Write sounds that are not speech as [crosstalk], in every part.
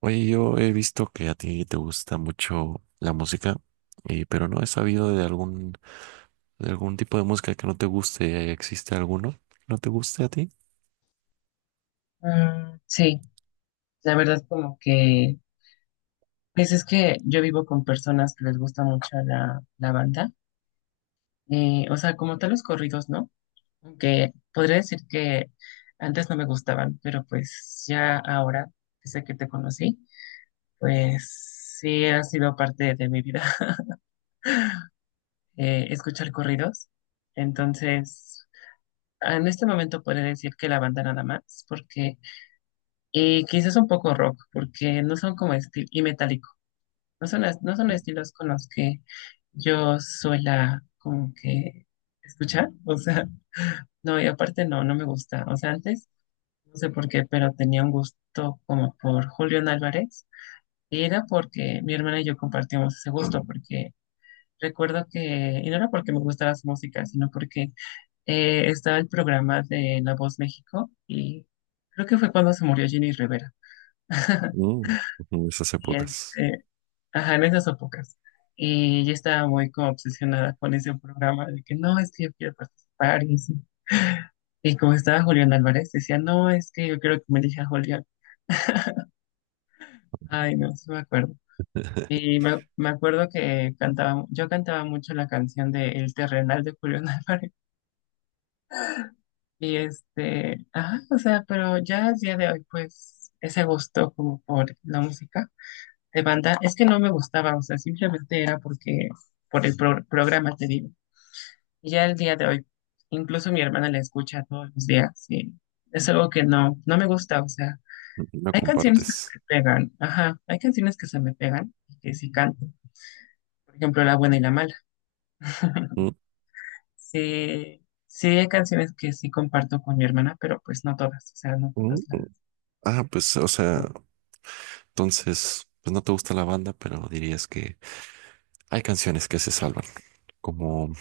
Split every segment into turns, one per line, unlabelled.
Oye, yo he visto que a ti te gusta mucho la música, pero no he sabido de algún tipo de música que no te guste. ¿Existe alguno que no te guste a ti?
Mm, sí, la verdad como que, pues es que yo vivo con personas que les gusta mucho la banda, o sea, como tal los corridos, ¿no? Aunque podría decir que antes no me gustaban, pero pues ya ahora, desde que te conocí, pues sí ha sido parte de mi vida [laughs] escuchar corridos. Entonces, en este momento podría decir que la banda nada más, porque, y quizás un poco rock, porque no son como estilo, y metálicos. No son, no son estilos con los que yo suela como que escuchar, [laughs] o sea, no, y aparte no, no me gusta, o sea, antes, no sé por qué, pero tenía un gusto como por Julián Álvarez, y era porque mi hermana y yo compartíamos ese gusto, porque recuerdo que, y no era porque me gustara su música, sino porque estaba el programa de La Voz México, y creo que fue cuando se murió Jenny Rivera. [laughs]
Mm, en esas
Y
épocas.
este, ajá, en esas épocas. Y yo estaba muy como obsesionada con ese programa de que no, es que yo quiero participar y así. Y como estaba Julián Álvarez, decía, no, es que yo quiero que me elija Julián. Ay, no, sí me acuerdo.
[laughs]
Y me acuerdo que cantaba, yo cantaba mucho la canción de El Terrenal de Julián [laughs] Álvarez. Y este, ajá, o sea, pero ya al día de hoy, pues, ese gusto como por la música de banda, es que no me gustaba, o sea, simplemente era porque, por el programa, te digo. Y ya el día de hoy, incluso mi hermana la escucha todos los días y es algo que no, no me gusta, o sea,
No
hay canciones que
compartes.
se me pegan, ajá, hay canciones que se me pegan y que sí canto, por ejemplo, La buena y la mala.
Mm,
[laughs] Sí, sí hay canciones que sí comparto con mi hermana, pero pues no todas, o sea, no
mm,
todas
mm.
las.
Ah, pues, o sea,
No.
entonces, pues no te gusta la banda, pero dirías que hay canciones que se salvan, como,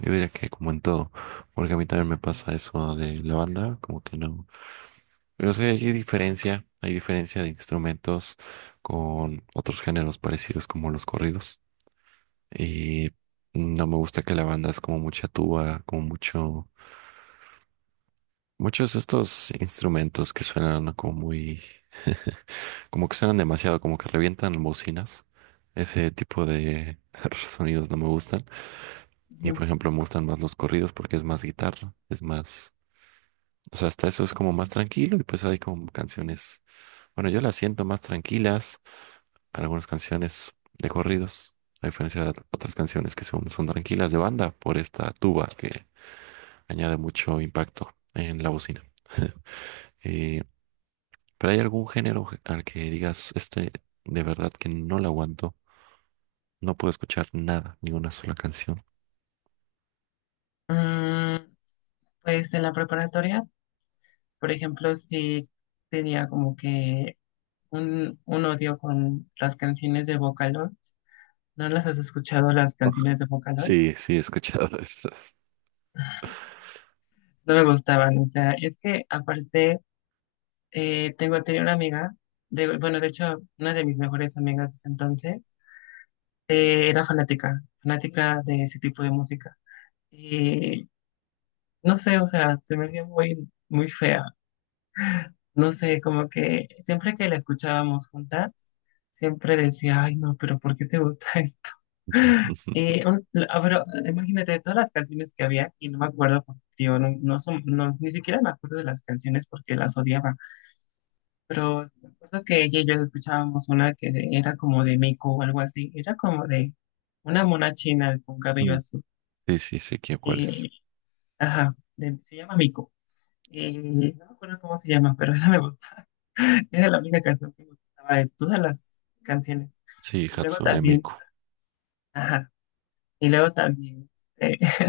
yo diría que como en todo, porque a mí también me pasa eso de la banda, como que no. O sea, hay diferencia de instrumentos con otros géneros parecidos como los corridos, y no me gusta que la banda es como mucha tuba, como mucho, muchos de estos instrumentos que suenan como muy. Como que suenan demasiado, como que revientan bocinas. Ese tipo de [laughs] sonidos no me gustan. Y
Ujú.
por ejemplo, me gustan más los corridos porque es más guitarra, es más. O sea, hasta eso es como más tranquilo y pues hay como canciones. Bueno, yo las siento más tranquilas, algunas canciones de corridos, a diferencia de otras canciones que son, son tranquilas de banda por esta tuba que añade mucho impacto en la bocina. Eh, pero hay algún género al que digas, este, de verdad que no lo aguanto. No puedo escuchar nada, ni una sola canción.
Mm, pues en la preparatoria, por ejemplo, sí tenía como que un odio con las canciones de Vocaloid. ¿No las has escuchado las
Oh,
canciones de Vocaloid?
sí, sí, he escuchado [laughs] esas.
No me gustaban, o sea, es que aparte tengo tenía una amiga, de, bueno, de hecho, una de mis mejores amigas de ese entonces, era fanática de ese tipo de música. Y no sé, o sea, se me hacía muy, muy fea. No sé, como que siempre que la escuchábamos juntas, siempre decía, ay, no, pero ¿por qué te gusta [laughs] esto?
Ujú.
Pero imagínate de todas las canciones que había y no me acuerdo porque tío, no, no, ni siquiera me acuerdo de las canciones porque las odiaba, pero me acuerdo que ella y yo escuchábamos una que era como de Meiko o algo así, era como de una mona china con cabello azul,
Sí, sí, sé quién, cuál es.
eh, ajá, se llama Miko. No me acuerdo cómo se llama, pero [laughs] esa me gusta, era la única canción que me gustaba de todas las canciones,
Sí,
y luego
Hatsune
también,
Miku.
ajá, y luego también. Este,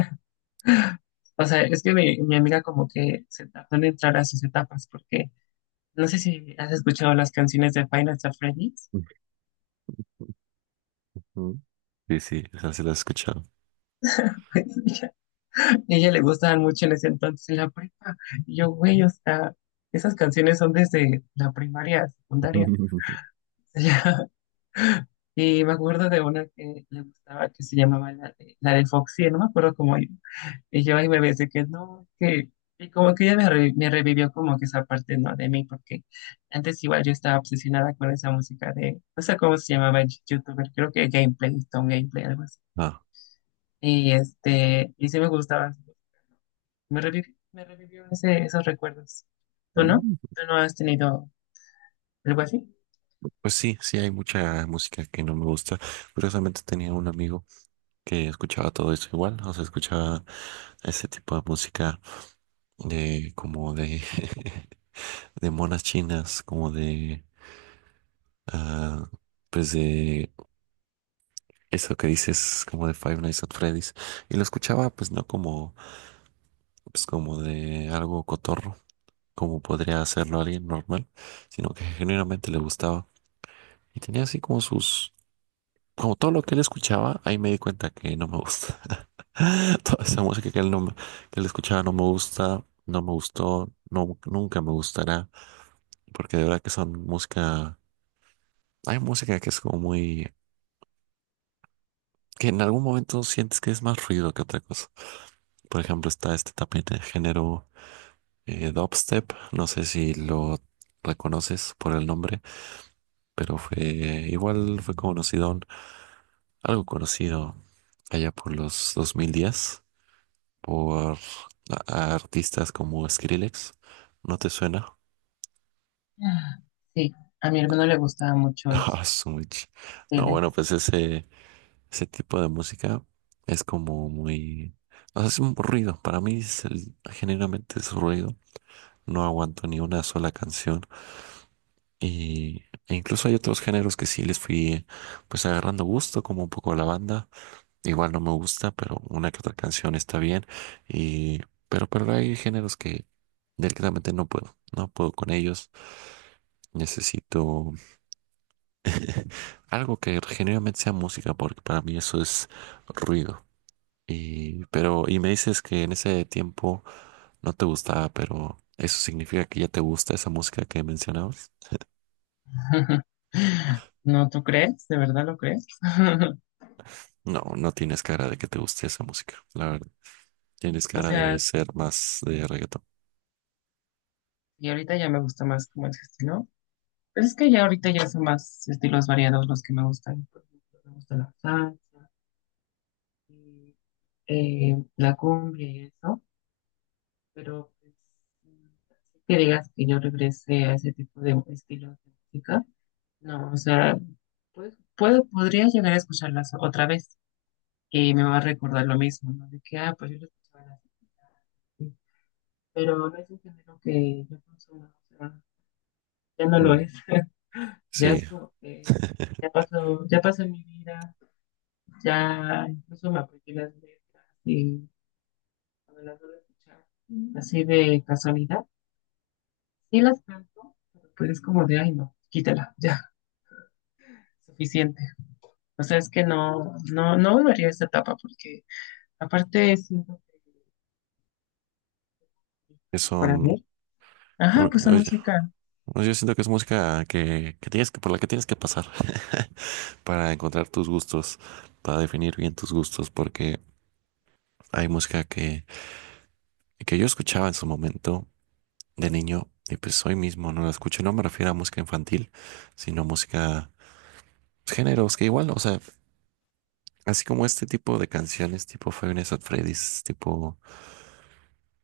o sea, es que mi amiga como que se tardó en entrar a sus etapas porque no sé si has escuchado las canciones de Five Nights at Freddy's.
Ujú. Sí, sí, esa se la he escuchado.
[laughs] Ella, Ella le gustaban mucho en ese entonces en la prepa. Y yo, güey, o sea, esas canciones son desde la primaria, secundaria.
[laughs] Ujú.
[laughs] O sea, y me acuerdo de una que le gustaba que se llamaba la de Foxy, no me acuerdo cómo. Y yo ahí me ves que no, que... Y como que ella me revivió como que esa parte, ¿no? De mí, porque antes igual yo estaba obsesionada con esa música de, no sé cómo se llamaba el youtuber, creo que Gameplay, Stone Gameplay, algo así.
Ah.
Y este, y sí me gustaba. Me revivió esos recuerdos. ¿Tú no?
Mm.
¿Tú no has tenido algo así?
Pues sí, sí hay mucha música que no me gusta. Curiosamente tenía un amigo que escuchaba todo eso igual, o sea, escuchaba ese tipo de música de como de [laughs] de monas chinas, como de, ah, pues de. Eso que dices como de Five Nights at Freddy's. Y lo escuchaba pues no como, pues, como de algo cotorro, como podría hacerlo alguien normal, sino que genuinamente le gustaba. Y tenía así como sus, como todo lo que él escuchaba, ahí me di cuenta que no me gusta. [laughs] Toda esa música que él, no, que él escuchaba no me gusta, no me gustó, no, nunca me gustará, porque de verdad que son música, hay música que es como muy, que en algún momento sientes que es más ruido que otra cosa. Por ejemplo, está este tapete de género. Dubstep, no sé si lo reconoces por el nombre, pero fue, igual fue conocido, algo conocido allá por los 2010 por a artistas como Skrillex. ¿No te suena?
Ah, sí, a mi hermano le gustaba
[laughs]
mucho ese,
Ah, su. No, bueno,
Felix.
pues ese tipo de música es como muy. O sea, es un ruido. Para mí es generalmente es ruido. No aguanto ni una sola canción. Y e incluso hay otros géneros que sí les fui pues agarrando gusto, como un poco la banda. Igual no me gusta, pero una que otra canción está bien. Y pero hay géneros que directamente no puedo, no puedo con ellos. Necesito algo que genuinamente sea música, porque para mí eso es ruido. Y pero y me dices que en ese tiempo no te gustaba, pero eso significa que ya te gusta esa música que mencionabas.
[laughs] No, ¿tú crees? ¿De verdad lo crees? [laughs]
No, no tienes cara de que te guste esa música, la verdad. Tienes
O
cara de
sea,
ser más de reggaetón.
y ahorita ya me gusta más como ese estilo. Pero es que ya ahorita ya son más estilos variados los que me gustan. Por ejemplo, me gusta la salsa, y, la cumbia y eso. Pero pues, así que digas que yo regrese a ese tipo de estilos de música. No, o sea, pues, puedo, podría llegar a escucharlas otra vez y me va a recordar lo mismo, ¿no? De que, ah, pues yo lo escuchaba en la secundaria, sí, pero no es un género que yo consumo, o sea, ya no lo
Mm,
es. Ya
sí,
es como que
[laughs]
ya pasó mi vida, ya incluso me aprendí las letras y cuando las vuelvo a escuchar. Mm. Así de casualidad. Sí las canto, pero pues es como de, ay no, quítala, [laughs] ya, suficiente. O sea, es que no, no, no volvería a esa etapa porque aparte siento
que
que para
son,
mí, ajá,
bueno,
pues son
oye,
música,
bueno, yo siento que es música que tienes que, por la que tienes que pasar [laughs] para encontrar tus gustos, para definir bien tus gustos, porque hay música que yo escuchaba en su momento de niño y pues hoy mismo no la escucho. No me refiero a música infantil, sino música, pues, géneros que igual, o sea. Así como este tipo de canciones, tipo Five Nights at Freddy's, tipo,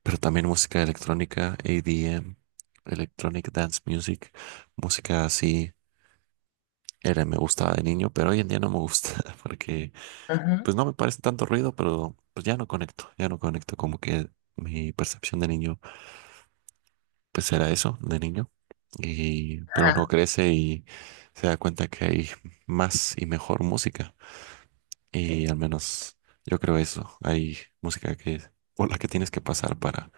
pero también música electrónica, EDM, Electronic Dance Music, música así, era, me gustaba de niño, pero hoy en día no me gusta, [laughs] porque
ajá,
pues no me parece tanto ruido, pero pues ya no conecto, como que mi percepción de niño, pues era eso, de niño, y, pero uno
ajá.
crece y se da cuenta que hay más y mejor música. Y al menos yo creo eso. Hay música que por la que tienes que pasar para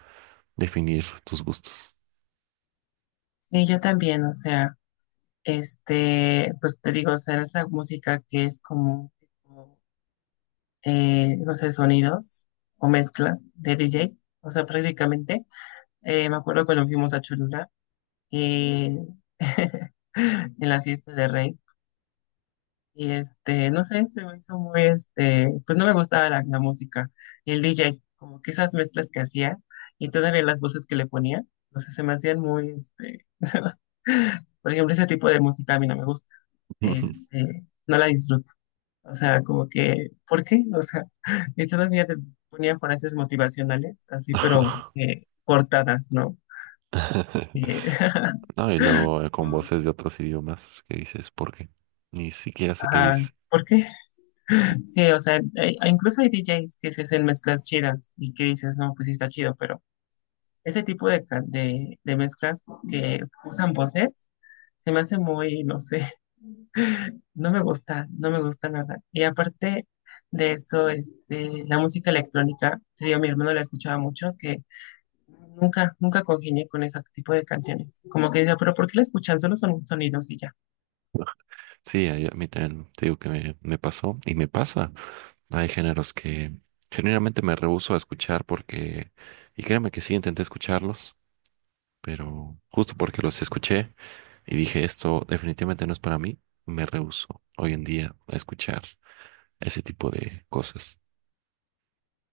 definir tus gustos.
Sí, yo también, o sea, este, pues te digo, o sea, esa música que es como... tipo no sé, sonidos o mezclas de DJ. O sea, prácticamente, me acuerdo cuando fuimos a Cholula y [laughs] en la fiesta de Rey. Y este, no sé, se me hizo muy, este, pues no me gustaba la música. Y el DJ, como que esas mezclas que hacía y todavía las voces que le ponía, no sé, se me hacían muy, este, [laughs] por ejemplo, ese tipo de música a mí no me gusta. Este, no la disfruto. O sea, como que, ¿por qué? O sea, [laughs] y todavía te ponía frases motivacionales, así, pero
[laughs]
cortadas, ¿no? Eh, [laughs]
No, y luego con
Como,
voces de otros idiomas que dices, ¿por qué? Ni siquiera sé qué
ajá,
dice.
¿por qué? Sí, o sea, incluso hay DJs que se hacen mezclas chidas y que dices, no, pues sí está chido, pero ese tipo de, de mezclas que usan voces se me hace muy, no sé, [laughs] no me gusta, no me gusta nada. Y aparte de eso, este, la música electrónica, te digo, mi hermano la escuchaba mucho. Nunca, nunca congenié con ese tipo de canciones. Como que decía, pero ¿por qué la escuchan? Solo son sonidos y ya.
Sí, a mí también te digo que me pasó y me pasa. Hay géneros que generalmente me rehúso a escuchar porque, y créeme que sí, intenté escucharlos, pero justo porque los escuché. Y dije, esto definitivamente no es para mí. Me rehúso hoy en día a escuchar ese tipo de cosas.